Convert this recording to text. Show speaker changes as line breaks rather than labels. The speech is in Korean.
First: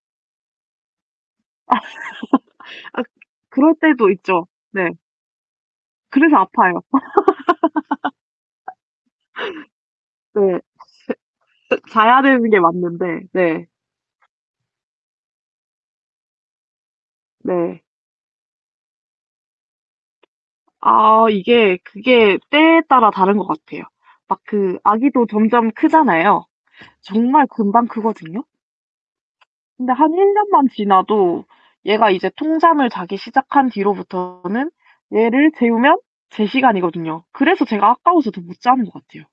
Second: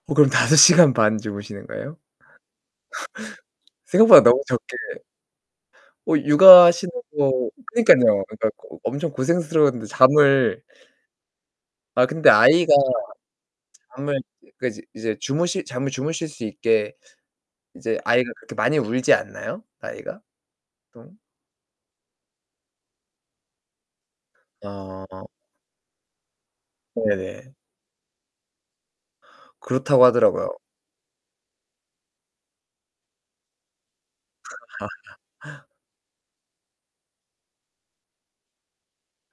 어 그럼 5 시간 반 주무시는 거예요?
아 그럴 때도
생각보다 너무
있죠.
적게
네.
어
그래서 아파요.
육아하시는 거 그러니깐요. 그니까 어 엄청 고생스러운데
네
잠을
그 그
아
자야
근데
되는 게
아이가
맞는데 네.
잠을 그 이제 주무실 잠을 주무실 수 있게
네.
이제 아이가 그렇게 많이 울지 않나요? 아이가? 좀?
아 이게 그게 때에 따라 다른 것 같아요. 막 그 아기도
어.
점점 크잖아요. 정말
네네.
금방 크거든요. 근데
그렇다고
한 1
하더라고요.
년만 지나도 얘가 이제 통잠을 자기 시작한 뒤로부터는 얘를 재우면 제 시간이거든요. 그래서 제가 아까워서 더 못 자는 것 같아요.